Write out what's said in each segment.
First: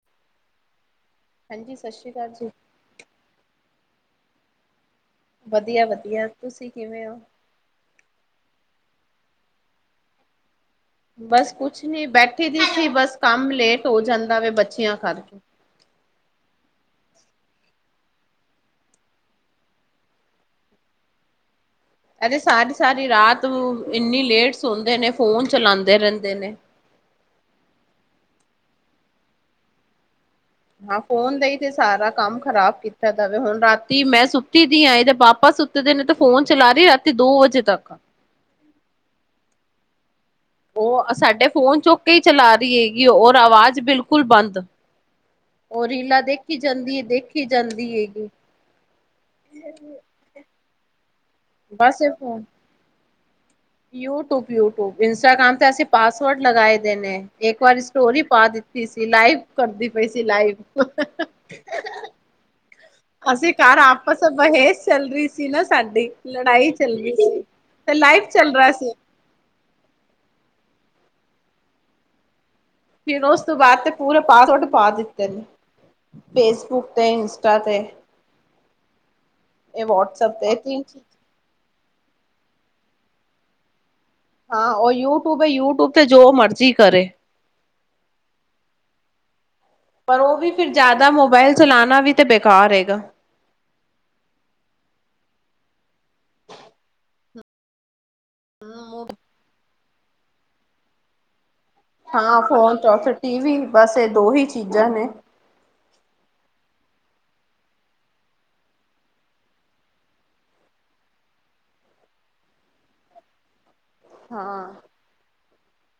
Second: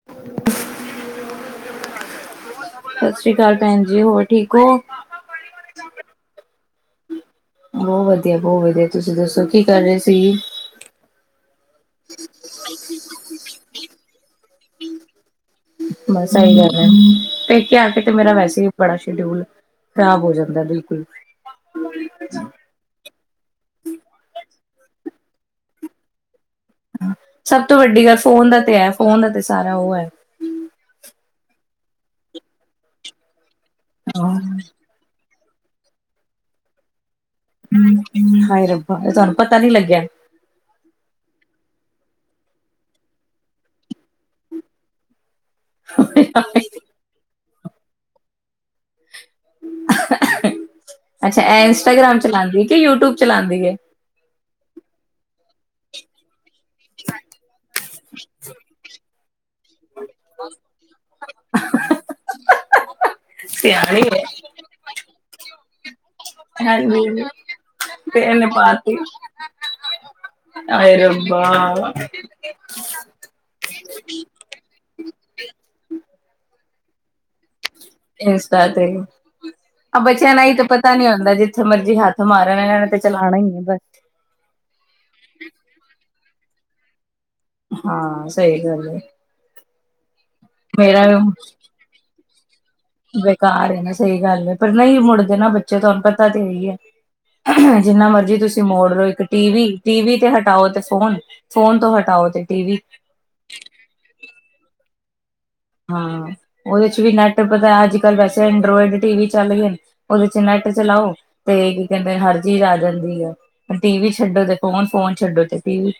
[inaudible] ਹਾਂਜੀ ਸਸ ਸ਼੍ਰੀ ਕਾਲ ਜੀ। ਸਸ ਸ੍ਰੀ ਕਾਲ ਭੈਣ ਜੀ ਹੋਰ ਠੀਕ ਓ? ਵਧੀਆ-ਵਧੀਆ, ਤੁਸੀਂ ਕਿਵੇਂ ਓ? ਬੋ ਵਧੀਆ, ਬੋ ਵਧੀਆ, ਤੁਸੀਂ ਦੱਸੋ ਕੀ ਕਰ ਰੇ ਸੀ? ਬਸ ਕੁਛ ਨੀ ਬੈਠੀ ਦੀ ਸੀ ਬਸ ਕੰਮ ਲੇਟ ਹੋ ਜਾਂਦਾ ਵੇ ਬੱਚੇਆਂ ਕਰਕੇ। ਬਸ ਐਈ ਗੱਲ ਐ, ਪੇਕੇ ਆ ਕੇ ਤੇ ਮੇਰਾ ਵੈਸੇ ਬੜਾ ਸ਼ਡਿਊਲ ਖਰਾਬ ਹੋ ਜਾਂਦਾ ਬਿਲਕੁਲ। ਐ ਤੇ ਸਾਰੀ-ਸਾਰੀ ਰਾਤ ਇੰਨੀ ਲੇਟ ਸੌਦੇ ਨੇ ਫੋਨ ਚਲਾਂਦੇ ਰੈਂਦੇ ਨੇ। ਸਭ ਤੋਂ ਵੱਡੀ ਗੱਲ ਫੋਨ ਦਾ ਤੇ ਐ ਫੋਨ ਦਾ ਤੇ ਸਾਰਾ ਓ ਐ। ਹਾਂ ਫੋਨ ਦਾ ਈ ਤੇ ਸਾਰਾ ਕੰਮ ਖ਼ਰਾਬ ਕੀਤਾ ਦਾ ਵੇ ਹੁਨ ਰਾਤੀ ਮੈਂ ਸੁੱਤੀ ਦੀ ਆ ਏਦੇ ਪਾ ਪਾਪਾ ਸੁੱਤੇ ਦੇ ਨੇ ਤੇ ਫੋਨ ਚਲਾ ਰੀ ਰਾਤੀ ਦੋ ਵਜੇ ਤੱਕ ਹਾਏ ਰੱਬਾ ਤੇ ਤੁਆਨੂੰ ਪਤਾ ਨੀ ਲੱਗੇਆ। ਓ ਸਾਡੇ ਫੋਨ ਚੁੱਕ ਕੇ ਈ ਚਲਾ ਰੀ ਹੈਗੀ ਔਰ ਆਵਾਜ਼ ਬਿਲਕੁਲ ਬੰਦ। ਉਹ ਰੀਲਾ ਦੇਖੀ ਜਾਂਦੀ ਹੈ ਦੇਖੀ ਜਾਂਦੀ ਹੈਗੀ। ਅੱਛਾ ਇਹ ਇੰਸਟਾਗ੍ਰਾਮ ਚਲਾਉਂਦੀ ਹੈ ਕਿ ਯੂਟਿਊਬ ਚਲਾਉਂਦੀ ਹੈ? ਯੂਟਿਊਬ- ਯੂਟਿਊਬ ਇੰਸਟਾਗ੍ਰਾਮ ਤੇ ਅਸੀਂ ਪਾਸਵਰਡ ਲਗਾਏ ਦੇ ਨੇ, ਇੱਕ ਵਾਰੀ ਸਟੋਰੀ ਪਾ ਦਿੱਤੀ ਸੀ ਲਾਈਵ ਕਰ ਦਿੱ ਤੀ ਸੀ ਲਾਈਵ। ਅਸੀਂ ਘਰ ਸਿਆਣੀ ਆਪਸ ਹੈ ਬਹਿਜ ਚੱਲ ਰਹੀ ਸੀ ਨਾ ਸਾਡੀ। ਲੜਾਈ ਚੱਲ ਰਹੀ ਹਾਂਜੀ ਸੀ, ਤੇ ਲਾਈਵ ਇਹਨੇ ਚੱਲ ਰਿਹਾ ਸੀ। ਪਾਤੀ ਹਾਏ ਰੱਬਾ ਫੇਰ ਉਸ ਤੋਂ ਬਾਅਦ ਤੇ ਪੂਰਾ ਪਾਸਵਰਡ ਪਾ ਦਿੱਤੇ ਨੇ ਫੇਸਬੁੱਕ ਤੇ ਇੰਸਟਾ ਤੇ ਇੰਸਟਾ ਤੇ ਇਹ ਬੱਚਿਆਂ ਵਟਸਐਪ ਨੂੰ ਏ ਹੀ ਤੇ ਤਾਂ ਤਿੰਨ ਪਤਾ ਚੀਜ਼ ਨੀ ਹੁੰਦਾ ਜੀ। ਜਿੱਥੇ ਮਰਜ਼ੀ ਹੱਥ ਮਾਰਨ ਇਹਨਾਂ ਨੇ ਤੇ ਚਲਾਣਾ ਹੀ ਹੈ ਬਸ। ਹਾਂ ਉਹ ਯੂਟਿਊਬ ਹੈ ਯੂਟਊਬ ਤੇ ਜੋ ਮਰਜ਼ੀ ਕਰੇ। ਹਾਂ ਸਹੀ ਗੱਲ ਹੈ। ਪਰ ਉਹ ਵੀ ਫੇਰ ਮੇਰਾ ਜ਼ਿਆਦਾ ਮੋਬਾਇਲ ਚਲਾਉਣਾ ਵੀ ਤੇ ਬੇਕਾਰ ਹੈਗਾ। ਘਰ ਏ ਨਾ ਸਹੀ ਗੱਲ ਹੈ ਪਰ ਨਹੀਂ ਮੁੜਦੇ ਨਾ ਬੱਚੇ ਤੁਹਾਨੂੰ ਪਤਾ ਤੇ ਇਹੀ ਹੈ। ਜਿੰਨਾ ਮਰਜੀ ਤੁਸੀਂ ਮੋੜ ਲੋ ਇੱਕ ਟੀ ਵੀ, ਟੀ ਵੀ ਤੇ ਹਟਾਓ ਤੇ ਫੋਨ, ਫੋਨ ਤੋਂ ਹਟਾਓ ਹਾਂ ਤੇ ਫੋਨ ਟੀਵੀ ਚ ਹਟੇ ਟੀ ਵੀ ਬਸ ਇਹ ਦੋ ਹੀ ਚੀਜ਼ਾਂ ਨੇ। ਹਾਂ ਉਹਦੇ ਚ ਵੀ ਨੈਟ ਪਤਾ ਅੱਜ ਕੱਲ ਵੈਸੇ ਐਂਡਰੋਇਡ ਟੀ ਵੀ ਚੱਲ ਗਏ ਨੇ। ਉਹਦੇ ਚ ਨੈਟ ਚਲਾਓ ਤੇ ਕੀ ਕਹਿੰਦੇ ਹਰ ਚੀਜ਼ ਆ ਜਾਂਦੀ ਆ। ਟੀ ਵੀ ਛੱਡੋ ਤੇ ਹਾਂ ਫੋਨ, ਫੋਨ ਛੱਡੋ ਤੇ ਟੀ ਵੀ।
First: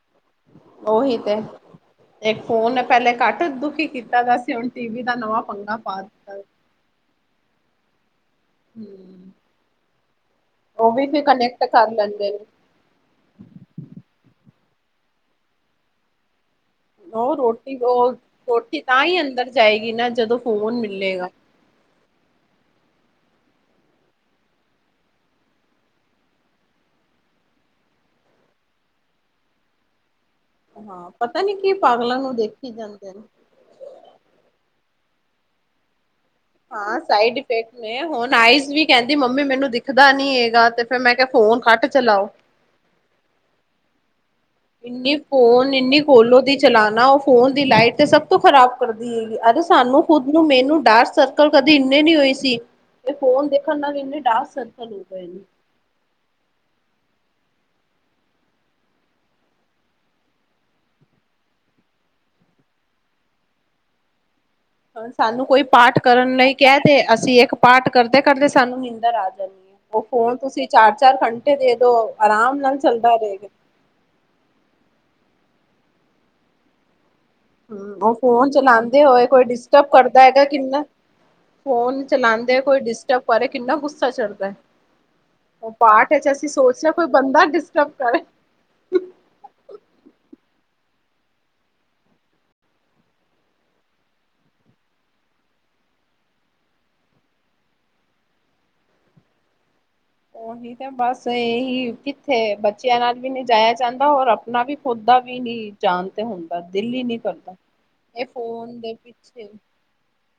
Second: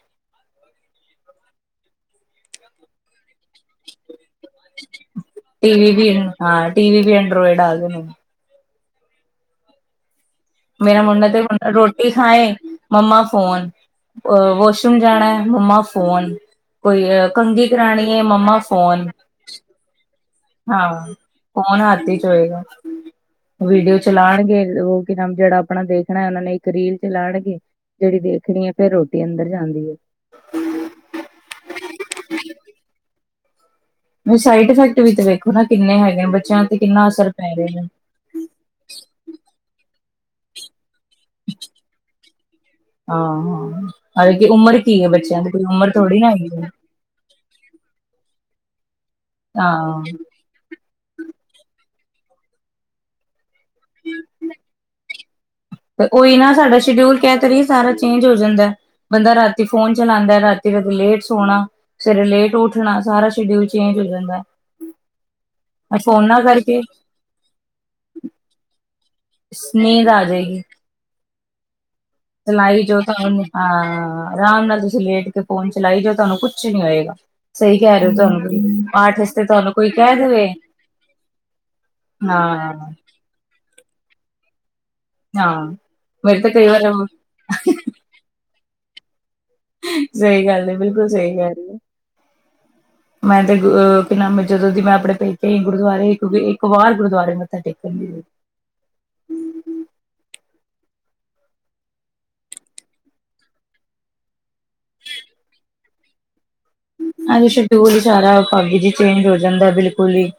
ਉਹੀ ਤੇ, ਇੱਕ ਫੋਨ ਪਹਿਲੇ ਘੱਟ ਘਟ ਦੁਖੀ ਕੀਤਾ ਵੇਆ ਸੀ ਹੁਣ ਟੀ ਵੀ ਦਾ ਨਵਾਂ ਪੰਗਾ ਪਾ ਦਿੱਤਾ ਏ। ਟੀ ਵੀ ਐਂਡੋਇਡ ਆ ਗਏ ਨੇ। ਹੂੰ। ਉਹ ਮੇਰਾ ਵੀ ਫਿਰ ਮੁੰਡਾ ਤੇ ਕਨੈਕਟ ਅਗਰ ਕਰ ਰੋਟੀ ਲੈਂਦੇ ਨੇ ਖਾਏ ਮੰਮਾ ਫੋਨ, ਅ ਵਾਸ਼ਰੂਮ ਜਾਣਾ ਹੈ ਮੰਮਾ ਫੋਨ। ਕੋਈ ਏ ਉਹ ਕੰਘੀ ਰੋਟੀ ਕਰਾਣੀ ਉਹ ਹੈ ਮੰਮਾ ਰੋਟੀ ਤਾਂ ਫੋਨ। ਹੀ ਅੰਦਰ ਜਾਏਗੀ ਨਾ ਜਦੋਂ ਫੋਨ ਹਾਂ ਮਿਲੇਗਾ। ਫੌਨ ਹੱਥੀ ਚ ਹੋਏਗਾ। ਵੀਡੀਓ ਚਲਾਉਣਗੇ ਉਹ ਕੀ ਨਾਮ ਜਿਹੜਾ ਆਪਣਾ ਦੇਖਣਾ ਉਹਨਾਂ ਨੇ ਇੱਕ ਰੀਲ ਚਲਾਣਗੇ। ਜਿਹੜੀ ਦੇਖਣੀ ਹੈ ਫੇਰ ਰੋਟੀ ਅੰਦਰ ਜਾਂਦੀ ਹੈ। ਹਾਂ ਪਤਾ ਨੀ ਕੀ ਪਾਗਲਾਂ ਵਾਂਗ ਦੇਖੀ ਜਾਂਦੇ ਨੇ। ਓ ਸਾਈਡ ਇਫੈਕਟ ਵੀ ਵੇਖੋ ਨਾ ਕਿੰਨੇ ਹੈਗੇ ਨੇ ਬੱਚ ਹਾਂ ਸਾਈਡ ਇਫੈਕਟ ਨੇ, ਹੁਨ ਆਈਜ਼ ਵੀ ਕਹਿੰਦੀ ਮੰਮੀ ਮੈਨੂੰ ਦਿਖਦਾ ਨੀ ਹੇਗਾ ਤੇ ਫੇਰ ਮੈਂ ਕਿਆ ਫੋਨ ਘਟ ਚਲਾਓ। ਹਾਂ-ਹਾਂ, ਹਾਲੇ ਕਿ ਉਮਰ ਕੀ ਏ ਇੰਨੀ ਬੱਚੇਆਂ ਦੀ ਕੋਈ ਫੋਨ ਉਮਰ ਇੰਨੀ ਥੋੜੀ ਨਾ ਕੋਲੋਂ ਦੀ ਹੈਗੀ ਏ। ਚਲਾਣਾ ਉਹ ਫੋਨ ਦੀ ਲਾਈਟ ਤੇ ਸਭ ਤੋਂ ਖ਼ਰਾਬ ਕਰਦੀ ਹੇਗੀ, ਅਰੇ ਸਾਨੂੰ ਹਾਂ ਖੁਦ ਨੂੰ ਮੈਨੂੰ ਡਾਰਕ ਸਰਕਲ ਕਦੇ ਇੰਨੇ ਨੀ ਹੋਏ ਸੀ, ਤੇ ਫੋਨ ਦੇਖਣ ਨਾਲ ਇੰਨੇ ਡਾਰਕ ਸਰਕਲ ਹੋ ਗੇ। ਅੱਛਾ ਜੀ। ਤਾਂ ਓਈ ਨਾ ਸਾਡਾ ਸ਼ਡਿਊਲ ਕਹਿ ਤੇ ਰਈ ਆ ਸਾਰਾ ਚੇਂਜ ਹੋ ਜਾਂਦਾ ਏ। ਬੰਦਾ ਰਾਤੀ ਫੋਨ ਚਲਾਂਦਾ ਏ ਰਾਤੀ ਫੇਰ ਲੇਟ ਸੋਣਾ। ਸਵੇਰੇ ਲੇਟ ਉੱਠਣਾ ਸਾਰਾ ਸ਼ਡਿਊਲ ਚੇਂਜ ਹੋ ਜਾਂਦਾ ਏ। ਹੁਣ ਸਾਨੂੰ ਕੋਈ ਪਾਠ ਕਰਨ ਲਈ ਕੈਅ ਕਰਕੇ ਦੇ ਅਸੀਂ ਇੱਕ ਪਾਠ ਕਰਦੇ-ਕਰਦੇ ਸਾਨੂੰ ਨਿੰਦਰ ਆ। ਜਾਂਦੀ ਏ ਓ ਨੀਂਦ ਆ ਫੋਨ ਜਾਏਗੀ। ਤੁਸੀਂ ਚਾਰ-ਚਾਰ ਘੰਟੇ ਦੇ ਦੋ ਆਰਾਮ ਨਾਲ ਚਲਾਈ ਜੋ ਚੱਲਦਾ ਤੁਹਾਨੂੰ ਰਏਗਾ। ਹਾਂ, ਆਰਾਮ ਨਾਲ ਤੁਸੀਂ ਲੇਟ ਕੇ ਫੋਨ ਚਲਾਈ ਜਾਓ ਤੁਆਨੂੰ ਕੁਛ ਨੀ ਹੋਏਗਾ। ਸਹੀ ਹੂੰ ਕਹਿ ਰਹੇ ਓ ਹੋ ਫੋਨ ਤੁਹਾਨੂੰ ਚਲਾਂਦੇ ਪਾਠ ਹੋਏ ਕੋਈ ਵਾਸਤੇ ਤੁਹਾਨੂੰ ਡਿਸਟਬ ਕਹਿ ਕਰਦਾ ਹੈਗਾ ਦੇਵੇ ਕਿੰਨਾ ਫੋਨ ਚਲਾਂਦੇ ਹਾਂ ਕੋਈ ਡਿਸਟਬ ਕਰੇ ਕਿੰਨਾ ਗੁੱਸਾ ਚੜਦੈ। ਹਾਂ। ਓ ਪਾਠ ਏ ਚ ਮੇਰੇ ਅਸੀਂ ਤਾਂ ਕਈ ਵਾਰ ਸੋਚਦੇਆ ਕੋਈ ਬੰਦਾ ਡਿਸਟਰਬ ਕਰੇ। ਸਈ ਗੱਲ ਏ, ਬਿਲਕੁਲ ਸਈ ਗੱਲ ਏ। ਮੈਂ ਤੇ ਅ ਕੀ ਨਾਮ ਏ ਜਦੋਂ ਦੀ ਮੈਂ ਆਪਣੇ ਪੇਕੇ ਆਈ, ਗੁਰਦੁਆਰੇ ਇੱਕ-ਇੱਕ ਵਾਰ ਗੁਰਦੁਆਰੇ ਮੱਥਾ ਟੇਕਣ ਨੀ ਗਈ। ਓਹੀ ਬਸ ਏਹੀ ਕਿੱਥੇ ਬੱਚਿਆਂ ਨਾਲ ਵੀ ਨਈਂ ਜਾਇਆ ਜਾਂਦਾ ਔਰ ਅਪਨਾ ਵੀ ਖੁਦ ਦਾ ਵੀ ਨੀ ਜਾਨ ਤੇ ਹੁੰਦੀ ਐਵੇਂ ਸ਼ਡਿਊਲ ਸਾਰਾ ਭਾਬੀ ਫੋਨ ਜੀ ਦੇ ਚੇਂਜ ਹੋ ਪਿੱਛੇ ਜਾਂਦਾ ਬਿਲਕੁਲ ਈ।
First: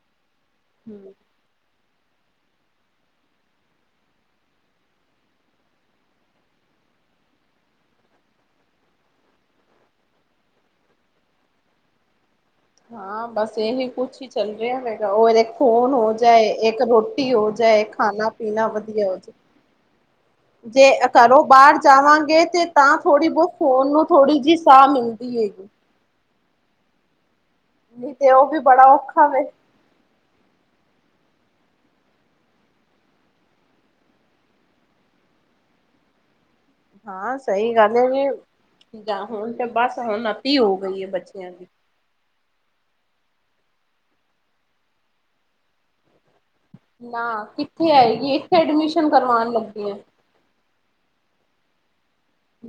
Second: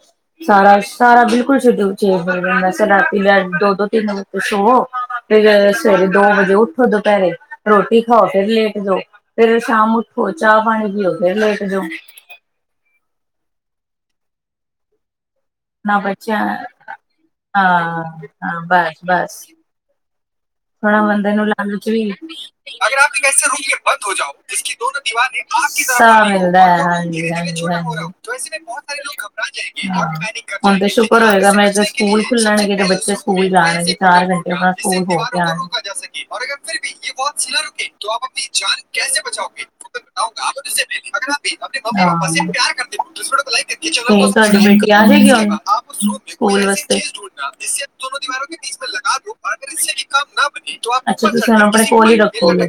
ਹਮ ਸਾਰਾ-ਸਾਰਾ, ਬਿਲਕੁਲ ਸ਼ਡਿਊਲ। ਚੇਂਜ ਹੋ ਜਾਂਦਾ ਏ, ਸੋ ਰਾਤੀ ਦੋ-ਦੋ, ਤਿੰਨ ਵਜੇ ਸੋਵੋ ਤੇ ਸਵੇਰੇ ਦੋ ਵਜੇ ਉੱਠ ਉਠੋ ਦੁਪੈਰੇ ਰੋਟੀ ਖਾਓ ਫਿਰ ਲੇਟ ਜਾੳ, ਫੇਰ ਸ਼ਾਮ ਉੱਠੋ ਚਾਹ ਪਾਣੀ ਪੀਓ। ਫੇਰ ਲੇਟ ਜੋ। ਹਾਂ, ਬਸ ਏਹੀ ਕੁਛ ਈ ਚੱਲ ਰਿਆ ਹੈਗਾ, ਓ ਵੇਖ ਫੋਨ ਨਾ ਹੋ ਬੱਚਿਆਂ ਜਾਏ, ਇੱਕ ਰੋਟੀ ਹੋ ਜਾਏ, ਹਾਂ ਹਾਂ ਖਾਨਾ-ਪੀਨਾ ਬਸ ਵਦੀਆ ਹੋ ਜਾਏ। ਬਸ ਜੇ ਥੋੜਾ ਅ ਬੰਦੇ ਘਰੋ ਨੂੰ ਬਾਰ ਲਾਲਚ ਵੀ ਜਾਵਾਂਗੇ ਤੇ ਤਾਂ ਥੋੜੀ-ਬੋਤ ਫੋਨ ਨੂੰ ਥੋੜੀ ਜੀ ਸਾਹ ਮਿਲਦੀ ਹੈਗੀ। ਸਾਹ ਮਿਲਦਾ ਐ, ਹਾਂਜੀ-ਹਾਂਜੀ-ਹਾਂਜੀ। ਹਾਂ, ਨਹੀਂ ਤੇ ਉਹ ਵੀ ਬੜਾ ਔਖਾ ਵੇ ਹੁਣ ਤੇ ਸ਼ੁਕਰ ਹੋਏਗਾ ਮੈਂ ਜਦ ਸਕੂਲ ਖੁੱਲਣਗੇ ਤੇ ਬੱਚੇ ਸਕੂਲ ਜਾਣਗੇ। ਚਾਰ ਘੰਟੇ ਦਾ ਸਕੂਲ ਹੋ ਕੇ ਆਨ। [inaudible] ਹਾਂ, ਤੇ ਹਾਂ ਸਹੀ ਗੱਲ ਹੈ ਤੁਆਡੀ ਜੀ ਜਾਂ ਹੁਣ ਤੇ ਬਸ ਹੁਣ ਅਤੀ ਹੋ ਗਈ ਹੈ ਬੱਚਿਆਂ ਦੀ ਬੇਟੀ ਆ ਜਾਏਗੀ ਓਨੂੰ ਸਕੂਲ ਵਸਤੇ ਨਾ ਕਿੱਥੇ ਆਏਗੀ ਇੱਥੇ ਐਡਮਿਸ਼ਨ ਕਰਵਾਉਣ ਲੱਗੀ ਹੈ। ਅੱਛਾ, ਤੁਸੀਂ ਆਪਣੇ ਕੋਲ ਈ ਰੱਖੋਗੇ। ਅ ਹ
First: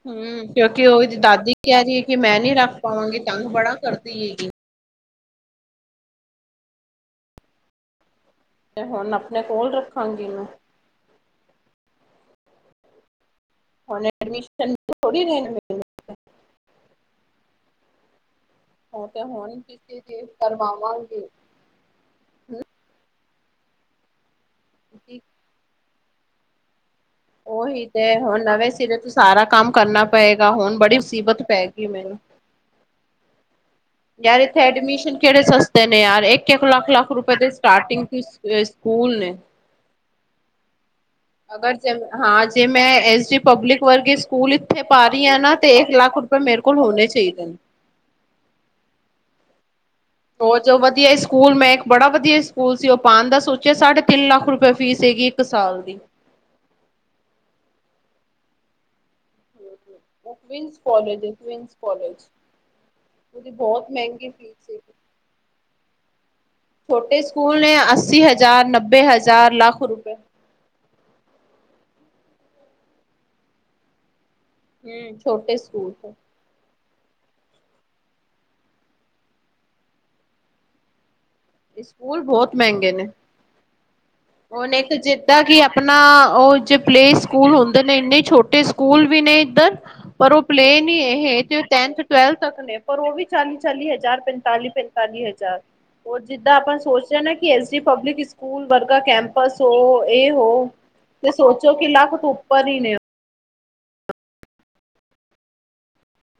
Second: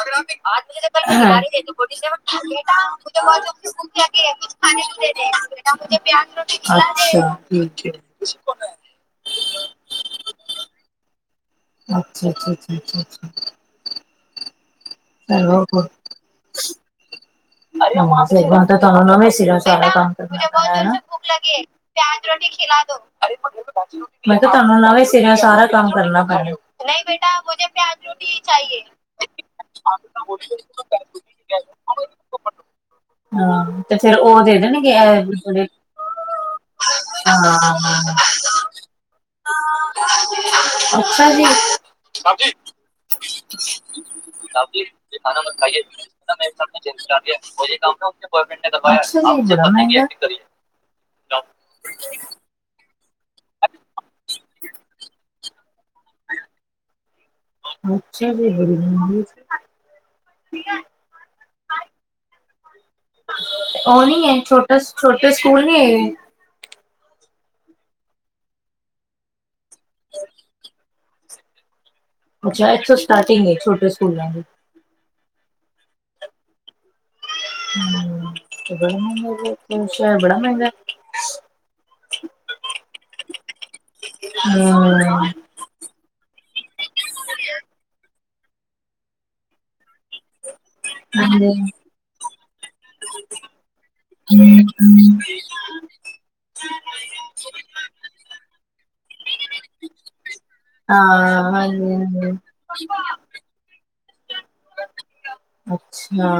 [unintelligible] ਹਮ ਕਿਉਂਕਿ ਉਹ ਦਾਦੀ ਕਹਿ ਰਹੀ ਹੈ ਕਿ ਮੈਂ ਨਹੀਂ ਰੱਖ ਪਾਵਾਂਗੀ ਤੰਗ ਬੜਾ ਕਰਦੀ ਹੈਗੀ। ਅੱਛਾ, ਠੀਕ ਏ। ਤੇ ਹੁਣ ਅਪਣੇ ਕੋਲ ਰੱਖਾਂਗੀ ਇਨੂੰ ਅੱਛਾ-ਅੱਛਾ-ਅੱਛਾ-ਅੱਛਾ-ਅੱਛਾ। ਹੁਨ ਐਡਮਿਸ਼ਨ ਥੋੜੀ ਨਾ ਦੇਣਗੇ। ਹੂੰ ਸਈ ਬਾਤ ਏ, ਤੁਆਨੂੰ ਉਹ ਤੇ ਨਵੇ ਸੀਰੇ ਓ ਹੁਣ ਸਾਰਾ ਕਿਸੇ ਕੰਮ ਦੀ ਕਰਨਾ ਪੈਨਾ ਏ ਨਾ। ਮੈਂ ਕਰਵਾਵਾਂਗੇ। ਕਿਆ ਤੁਆਨੂੰ ਨਵੇਂ ਸਿਰੇ ਓ ਸਾਰਾ ਕੰਮ ਕਰਨਾ ਪੈਣਾ। ਓਹੀ ਤੇ ਐ ਹੁਨ ਨਵੇਂ ਸਿਰੇ ਤੋਂ ਸਾਰਾ ਕੰਮ ਕਰਨਾ ਪਏਗਾ, ਹੁਣ ਬੜੀ ਮੁਸੀਬਤ ਪੈਗੀ। ਫਿਰ ਹਾਂ ਤੇ ਉਹ ਯਾਰ ਦੇ ਇੱਥੇ ਦੇਣਗੇ ਐਡਮਿਸ਼ਨ ਇਹ ਕੇੜੇ ਜਿਹੜੇ ਸਸਤੇ ਨੇ ਯਾਰ ਇੱਕ-ਇੱਕ ਲੱਖ-ਲੱਖ ਰੁਪਏ ਦੇ ਸਟਾਰਟਿੰਗ ਤੋ ਈ ਅ ਸਕੂਲ ਨੇ। [inaudible] ਜੀ ਅਗਰ ਜੇ ਹਾਂ ਜੇ ਮੈਂ ਐਸ ਡੀ ਪਬਲਿਕ ਵਰਗੇ ਸਕੂਲ ਇੱਥੇ ਪਾ ਰਈ ਆ ਨਾਂ ਤੇ ਇੱਕ ਲੱਖ ਪਰ ਮੇਰੇ ਕੋਲ ਹੋਨੇ ਚਾਈਦੇ ਨੇ। ਅੱਛਾ ਜੀ, ਏ ਬੜਾ ਮਹਿਂਗਾ ਏ। ਉਹ ਜੋ ਵਧੀਆ ਹੀ ਸਕੂਲ ਮੈਂ ਇੱਕ ਬੜਾ ਵਧੀਆ ਸਕੂਲ ਸੀ ਉਹ ਪਾਣ ਦਾ ਸੋਚਿਆ ਸਾਢੇ ਤਿੰਨ ਲੱਖ ਰੁਪਏ ਫੀਸ ਹੈਗੀ ਇੱਕ ਸਾਲ ਦੀ। ਅੱਛਾ ਜੀ, ਬੜੀ ਮਹਿੰਗੀ ਏ। ਉ ਕਵੀਨਸ ਕਾਲਜ ਏ ਕਵੀਨਸ ਕਾਲਜ। ਉਹਦੀ ਬਹੁਤ ਉ ਨੀ ਮਹਿੰਗੀ ਹੈ, ਫੀਸ ਛੋਟਾ ਹੈਗੀ। ਛੋਟੇ ਸਕੂਲ ਨੀ ਹੈਗੇ। ਛੋਟੇ ਸਕੂਲ ਨੇ ਅੱਸੀ ਹਜ਼ਾਰ, ਨੱਬੇ ਹਜ਼ਾਰ, ਲੱਖ ਰੁਪਏ। ਅੱਛਾ! ਏਥੋਂ ਸਟਾਟਿੰਗ ਏ ਛੋਟੇ ਸਕੂਲਾਂ ਦੀ। ਹੂੰ! ਛੋਟੇ ਸਕੂਲ ਤੋਂ। [unintelligible] ਸਕੂਲ ਬੋਤ ਮੈਂਗੇ ਨੇ। ਹੁਣ ਇੱਕ ਹਮ, ਜਿੱਦਾਂ ਕੀ ਆਪ ਆਪਣਾ ਓ ਜੇ ਪਲੇ ਸਕੂਲ ਹੁੰਦੇ ਨੇ ਏਨੇ ਛੋਟੇ ਸਕੂਲ ਵੀ ਨੇ ਏਧਰ। ਪਰ ਓ ਪਲੇਨ। ਵੀ ਹਾਂਜੀ। ਹਾਂ ਏਹ ਟੈਥ ਟਵੈਲਥ ਤੱਕ ਨੇ, ਪਰ ਓ ਵੀ ਚਾਲ਼ੀ- ਚਾਲ਼ੀ ਹਜ਼ਾਰ ਪੈਂਤਾਲੀ -ਪਤਾਲੀ ਹਜ਼ਾਰ। ਹੁਣ ਜਿੱਦਾਂ ਆਪਾਂ ਸੋਚ ਰਹੇ ਨਾ ਕੀ ਐਸ ਡੀ ਪਬਲਿਕ ਸਕੂਲ ਵਰ ਕੈਂਪਸ ਓ ਏ ਓ ਤੇ ਸੋਚੋ ਕੀ ਹਾਂਜੀ, ਲੱਖ ਤੋਂ ਹਾਂਜੀ। ਉੱਪਰ ਈ ਨੇ। ਅੱਛਾ!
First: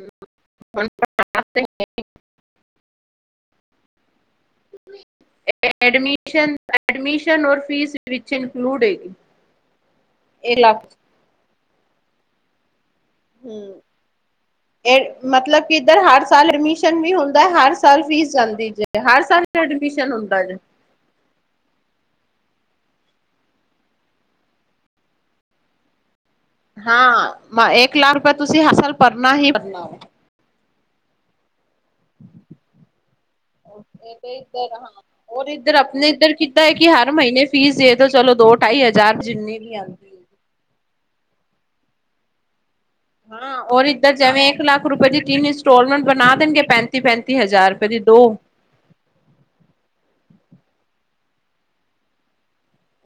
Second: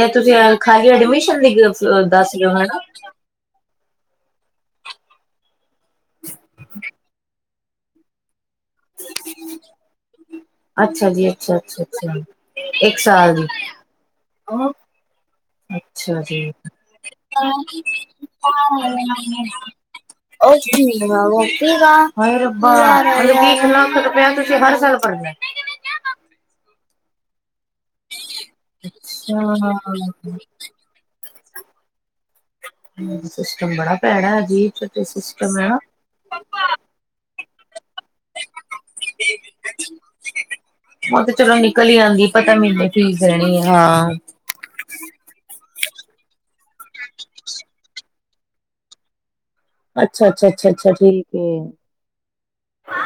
ਏ ਤੁਸੀਂ ਆ ਖਾਲੀ ਅਡਮਿਸ਼ਨ ਲਈ ਦੱਸ ਦਿਉ ਓਨਾ ਹਨਾ। ਐਡਮਿਸ਼ਨ ਐਡਮਿਸ਼ਨ ਔਰ ਫ਼ੀਸ। ਵਿੱਚ ਇਨਕਲੂਡ ਹੈਗੀ, ਏ ਲਖ ਅੱਛਾ ਜੀ, ਅੱਛਾ ਅੱਛਾ ਅੱਛਾ ਇੱਕ ਸਾਲ ਦੀ। ਏ ਮਤਲਬ ਕੀ ਏਧਰ ਅੱਛਾ ਹਰ ਜੀ ਸਾਲ ਐਡਮਿਸ਼ਨ ਵੀ ਹੁੰਦਾ, ਹਰ ਸਾਲ ਫ਼ੀਸ ਜਾਂਦੀ ਜੇ। ਤੇ ਹਰ ਸਾਲ ਐਡਮਿਸ਼ਨ ਹੁੰਦਾ ਜੇ। [unintelligible] ਹਾਂ ਹਾਂ ਮ ਇੱਕ ਲੱਖ ਰੁਪਿਆ ਤੁਸੀਂ ਹਰ ਸਾਲ ਭਰਨਾ ਹੀ ਭਰਨਾ ਵਾ। ਅੱਛਾ! ਹੂੰ ਸਿਸਟਮ ਬੜਾ ਭੈੜਾ ਐ ਜੀ ਅਜੀਬ ਤੇ ਸਿਸਟਮ ਹੈ ਨਾ। ਹੁੁਣ ਏਧਰ ਕਿਧਾ ਐ ਕੀ ਹਰ ਮੀਨੇ ਫੀਸ ਦੇ ਦੋ, ਚਲੋ ਦੋ ਢਾਈ ਹਜ਼ਾਰ ਜਿੰਨੇ ਵੀ ਹਨ। ਓ ਤੇ ਚਲੋ ਨਿਕਲ ਈ ਆਂਦੀ ਪਤਾ ਮੈਨੂੰ। ਹਾਂ ਔਰ ਇੱਧਰ ਜੇਵੇਂ। ਇੱਕ ਲੱਖ ਰੁਪਏ ਦੀ ਤਿੰਨ ਇੰਸਟਾਲਮੈਂਟ ਬਣਾ ਦੇਣਗੇ ਪੈਂਤੀ- ਪੈਂਤੀ ਹਜ਼ਾਰ ਰੁਪਏ ਦੀ ਦੋ। ਅੱਛਾ ਅੱਛਾ ਅੱਛਾ ਅੱਛਾ ਠੀਕ ਏ।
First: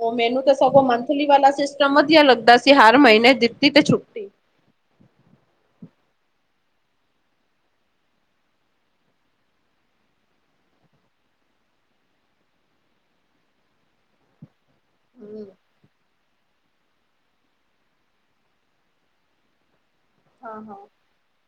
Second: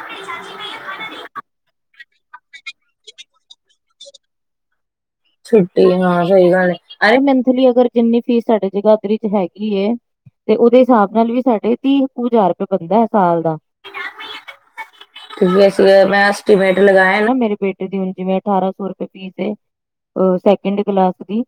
ਓ ਮੈਨੂੰ ਤੇ ਸਗੋਂ ਮੰਥਲੀ ਵਾਲਾ ਸਿਸਟਮ ਵਧੀਆ ਲੱਗਦਾ ਸੀ, ਹਰ ਮਹੀਨੇ ਦਿੱਤੀ ਤੇ ਛੁੱਟੀ। ਛੁੱਟੀ ਹਾਂ ਸਈ ਗੱਲ ਐ, ਅਰੇ ਮੰਥਲੀ ਅਗਰ ਜਿੰਨੀ ਫੀਸ ਸਾਡੇ ਜਗਾਦਰੀ 'ਚ ਹੈਗੀ ਏ। ਤੇ ਓਦੇ ਹਿਸਾਬ ਨਾਲ ਵੀ, ਸਾਡੇ ਤੀਹ ਕੁ ਹਜ਼ਾਰ ਰੁਪਇਆ ਬਣਦਾ ਐ ਸਾਲ ਦਾ। ਹੂੰ, ਈਵੇੈਂਟ ਲਗਾਇਆ ਨਾ, ਮੇਰੇ ਬੇਟੇ ਦੀ ਹੁਣ ਜਿਵੇਂ ਅਠਾਰਾਂ ਸੌ ਰੁਪਏ ਫੀਸ ਏ ਹਾਂ ਸੈਕਿੰਡ ਹਾਂ ਕਲਾਸ। ਦੀ।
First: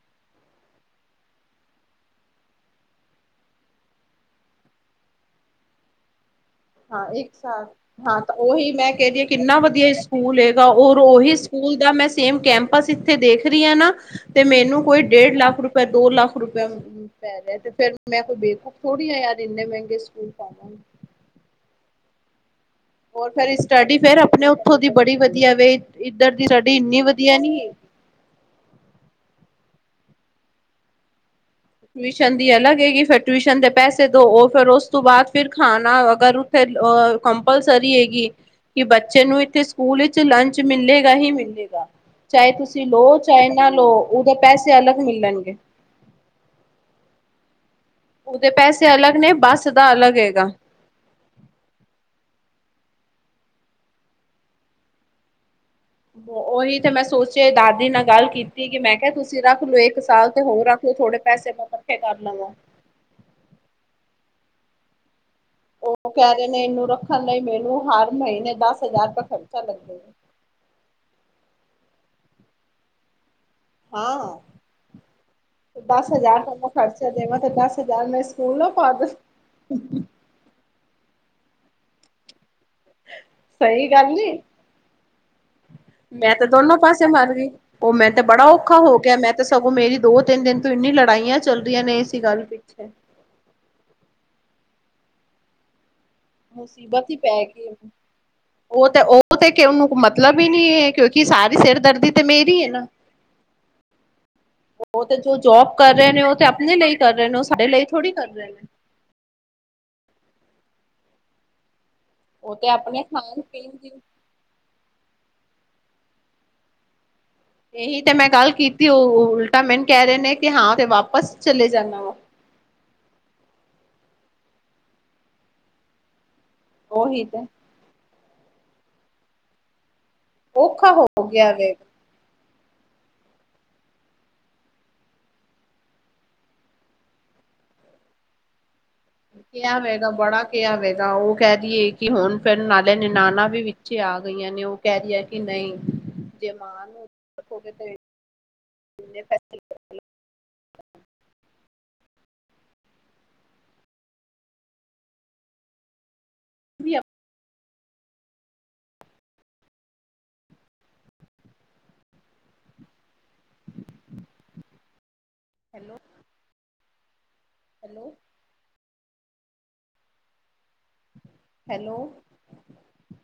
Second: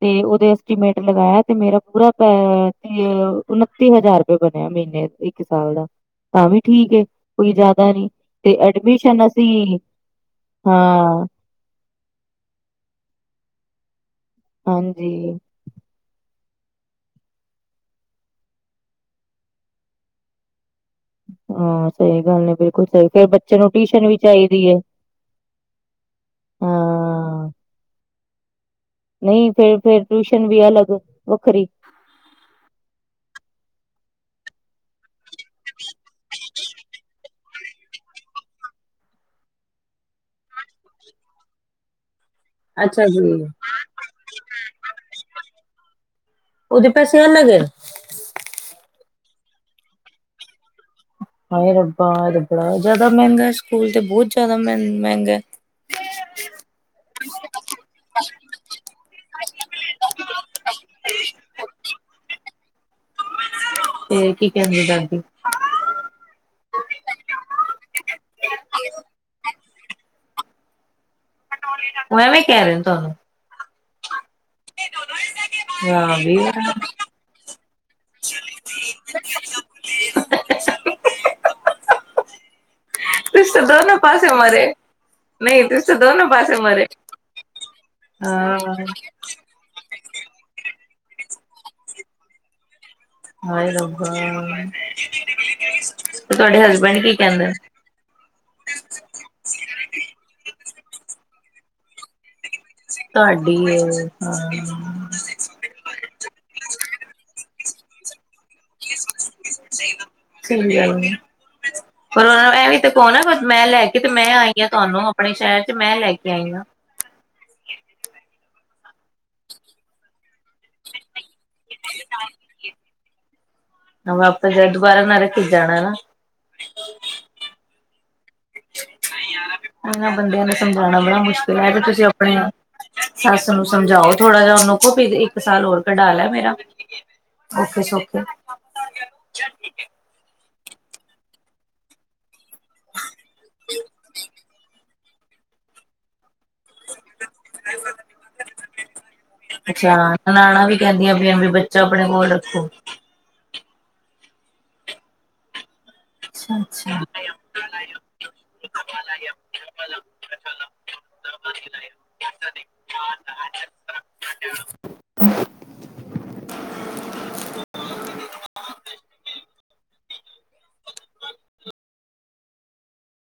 ਤੇ ਓਦੇ ਐਸਟੀਮੇਟ ਲਗਾਇਆ, ਤੇ ਮੇਰਾ ਪੂਰਾ ਅਹ ਉਨੱਤੀ ਹਜ਼ਾਰ ਰੁਪਏ ਬਣਿਆ ਮਹੀਨੇ। ਇੱਕ ਸਾਲ ਦਾ ਤਾਂ ਵੀ। ਠੀਕ ਏ ਹਾਂ! ਇੱਕ ਕੋਈ ਸਾਲ ਜ਼ਿਆਦਾ ਨੀ ਹਾਂ ਤਾਂ ਤੇ ਓਹੀ ਮੈਂ ਕੈਂਦੀ ਐਡਮਿਸ਼ਨ ਆਂ ਕਿੰਨਾ ਅਸੀਂ ਵਧੀਆ ਸਕੂਲ ਹੈਗਾ ਔਰ ਹਾਂ ਓਹੀ। ਸਕੂਲ ਦਾ ਮੈਂ ਸੇਮ ਕੈਂਪਸ ਇੱਥੇ ਦੇਖ ਰੀ ਆਂ ਨਾ ਤੇ ਮੈਨੂੰ ਕੋਈ ਹਾਂਜੀ ਡੇਢ ਲੱਖ। ਪਰ ਦੋ ਲੱਖ ਰੁਪਇਆ। ਪੈ ਰਿਹਾ ਤੇ ਫੇਰ ਮੈਂ ਕੋਈ ਬੇਕੂਫ ਥੋੜੀ ਆਂ ਯਾਰ, ਏਨੇ ਮੈਂਗੇ ਸਕੂਲ ਪਾਵਾਂ। ਹਾਂ, ਸਈ ਗੱਲ ਆ ਬਿਲਕੁਲ ਸਈ, ਫੇਰ ਔਰ ਬੱਚੇ ਨੂੰ ਸਟੱਡੀ ਟਿਊਸ਼ਨ ਵੀ ਫੇਰ ਆਪਣੇ ਚਾਈਦੀ ਉੱਥੋਂ ਏ। ਦੀ ਬੜੀ ਵਧੀਆ ਵੇ ਇੱਧਰ ਦੀ ਸਾਡੀ ਇੰਨੀ ਵਧੀਆ ਹਾਂ ਨੀ ਏ। ਨਈ ਤੇ ਫੇਰ ਟਿਊਸ਼ਨ ਵੀ ਅਲੱਗ ਵੱਖਰੀ। ਟਿਊਸ਼ਨ ਦੀ ਅਲੱਗ ਹੈਗੀ ਫੇਰ ਟਿਊਸ਼ਨ ਦੇ ਪੈਸੇ ਦੋ, ਓ ਫੇਰ ਓਸ ਤੋਂ ਬਾਦ ਫੇਰ ਖਾਣਾ ਅਗਰ ਫੇਰ ਅ ਕੰਪਲਸਰੀ ਹੈਗੀ। ਕੀ ਬੱਚੇ ਨੂੰ ਏਥੇ ਸਕੂਲ ਵਿੱਚ ਲੰਚ ਮਿਲੇਗਾ ਹੀ ਮਿਲੇਗਾ। ਚਾਏ ਤੁਸੀ ਲੋ ਅੱਛਾ ਜੀ ਚਾਏ ਨਾ ਲਓ, ਓਦੇ ਪੈਸੇ ਅਲੱਗ ਮਿਲਣਗੇ। ਉਹਦੇ ਪੈਸੇ ਅਲਗ ਏ ਉਹਦੇ ਪੈਸੇ ਅਲੱਗ ਨੇ ਬੱਸ ਦਾ ਅਲੱਗ ਹੈਗਾ। ਹਾਏ ਰੱਬਾ, ਇਹ ਤਾਂ ਬੜਾ ਜ਼ਿਆਦਾ ਮਹਿੰਗਾ ਏ ਸਕੂਲ ਤੇ, ਬਹੁਤ ਜ਼ਿਆਦਾ ਮਹ ਮਹਿੰਗਾ ਏ। ਉਹੀ ਤੇ ਮੈਂ ਸੋਚਿਆ ਦਾਦੀ ਨਾਲ ਗੱਲ ਕੀਤੀ ਕਿ ਮੈਂ ਕਿਹਾ ਤੁਸੀਂ ਰੱਖ ਲਓ, ਇੱਕ ਸਾਲ ਤੇ ਹੋਰ ਰੱਖ ਥੋੜੇ ਪੈਸੇ ਮੈਂ ਕੱਠੇ ਕਰ ਲਵਾਂ ਤੇ ਕੀ ਕਹਿੰਦੀ ਦਾਦੀ? ਉਹ ਕਹ ਰਹੇ ਨੇ ਇਹਨੂੰ ਰੱਖਣ ਲਈ ਮੈਨੂੰ ਹਰ ਮਹੀਨੇ ਦਸ ਹਜ਼ਾਰ ਰੁਪਏ ਖਰਚਾ ਲਗੇਗਾ ਉਹ ਐਵੇਂ ਹੀ ਕਹਿ ਰਹੇ ਨੇ ਤੁਹਾਨੂੰ। ਹਾਂ। ਦਸ ਹਾਂ ਵੀ ਹਜ਼ਾਰ ਦਾ ਖਰਚਾ ਦੇਂਵਾਂ ਤੇ ਦਸ ਹਜ਼ਾਰ ਮੈਂ ਸਕੂਲ ਨਾ ਪਾਦਾ। ਤੁਸੀ ਤੇ ਸਹੀ ਦੋਨੋ ਗੱਲ ਨੀ ਪਾਸੇ ਮਰੇ। ਨਹੀਂ ਤੁਸ ਤਾਂ ਦੋਨੋ ਮੈਂ ਤੇ ਪਾਸੇ ਦੋਨੋ ਮਰੇ ਪਾਸੇ ਮਰ ਗਈ, ਉਹ ਮੈ ਤੇ ਬੜਾ ਹਾਂ ਔਖਾ ਹੋ ਗਿਆ, ਮੈਂ ਤੇ ਸਗੋਂ ਮੇਰੀ ਦੋ ਤਿੰਨ ਦਿਨ ਤੋਂ ਇੰਨੀ ਲੜਾਈਆਂ ਚੱਲ ਰਹੀਆਂ ਨੇ ਏਸੀ ਗੱਲ ਪਿੱਛੇ ਹਾਏ ਰੱਬਾ, ਤੁਹਾਡੇ ਹਸਬੈਂਡ ਮੁਸੀਬਤ ਕੀ ਹੀ ਪੈ ਕਹਿੰਦੇ? ਗਈ ਉਹ ਤੇ ਉਹ ਤੇ ਕਿ ਉਹਨੂੰ ਮਤਲਬ ਹੀ ਨੀ ਹੈ, ਕਿਉਂਕਿ ਸਾਰੀ ਸਿਰ ਦਰਦੀ ਤੇ ਮੇਰੀ ਏ ਨਾ। ਤੁਹਾਡੀ ਏ। ਉਹ ਤੇ ਜੋ ਜੋਬ ਕਰ ਰਹੇ ਨੇ ਉਹ ਤੇ ਅਪਣੇ ਲਈ ਕਰ ਰਹੇ ਨੇ, ਉਹ ਸਾਡੇ ਲਈ ਥੋੜੀ ਕਰ ਰਹੇ ਨੇ। ਸਹੀ ਗੱਲ ਏ। ਪਰ ਉਹਨਾਂ ਨੂੰ ਉਹ ਐ ਵੀਂ ਤੇ ਆਪਣੇ ਕਹੋ ਨਾ, ਖਾਣ ਮੈਂ ਪੀਣ ਲੈ ਦੀ ਕੇ ਤੇ ਮੈਂ ਆਈ ਯਾ ਤੁਹਾਨੂੰ ਅਪਣੇ ਸ਼ਹਿਰ ਚ ਮੈਂ ਲੈ ਕੇ ਆਈ ਹਾਂ ਇਹੀ ਤੇ ਮੈਂ ਗੱਲ ਕੀਤੀ, ਉਹ ਉਲਟਾ ਮੈਨੂੰ ਕਹ ਰਹੇ ਨੇ ਕਿ ਹਾਂ ਤੇ ਵਾਪਸ ਚਲੇ ਜਾਣਾ ਵਾ ਵਾਪਸ ਜਾ, ਦੁਬਾਰਾ ਨਰਕ ਚ ਜਾਣਾ ਏ ਨਾ। ਉਹੀ ਤੇ। ਏਨਾਂ ਬੰਦਿਆਂ ਨੂੰ ਔਖਾ ਸਮਝਾਉਣਾ ਬੜਾ ਹੋ ਗਿਆ ਮੁਸ਼ਕਿਲ ਏ, ਏ ਵੇ ਤੇ ਤੁਸੀਂ ਅਪਣੇ ਆਪ ਸੱਸ ਨੂੰ ਸਮਝਾਓ ਥੋੜਾ ਜਿਆ, ਉਹਨੂੰ ਕਹੋ ਇੱਕ ਸਾਲ ਹੋਰ ਕਢਾ ਲੈ ਮੇਰਾ। ਔਖੇ ਸੋਖ਼ੇ ਕਿਹਾ ਵੈਗਾ, ਬੜਾ ਕਿਹਾ ਵੈਗਾ, ਉਹ ਕਹ ਰਹੀ ਏ ਕਿ ਹੋਨ ਫੇਰ ਨਾਲੇ ਨਨਾਨਾਂ ਵੀ ਵਿੱਚੇ ਆ ਗਈਆਂ ਨੇ ਓ ਕੈ ਰੀ ਐ ਕਿ ਨਹੀਂ, ਜੇ ਮਾਂ ਨੂੰ ਰੱਖੋਗੇ ਤੇ ਇਨੇ ਪੈਸੇ ਅੱਛਾ, ਨਨਾਣਾਂ ਵੀ ਕਹਿੰਦੀਆਂ ਪਈਆਂ ਬੀ ਬੱਚਾ ਅਪਣੇ ਕੋਲ ਰੱਖੋ। ਅੱਛਾ, ਅੱਛਾ [unintelligible] [inaudible] [inaudible] ਹੈਲੋ। ਹੈਲੋ। ਹੈਲੋ।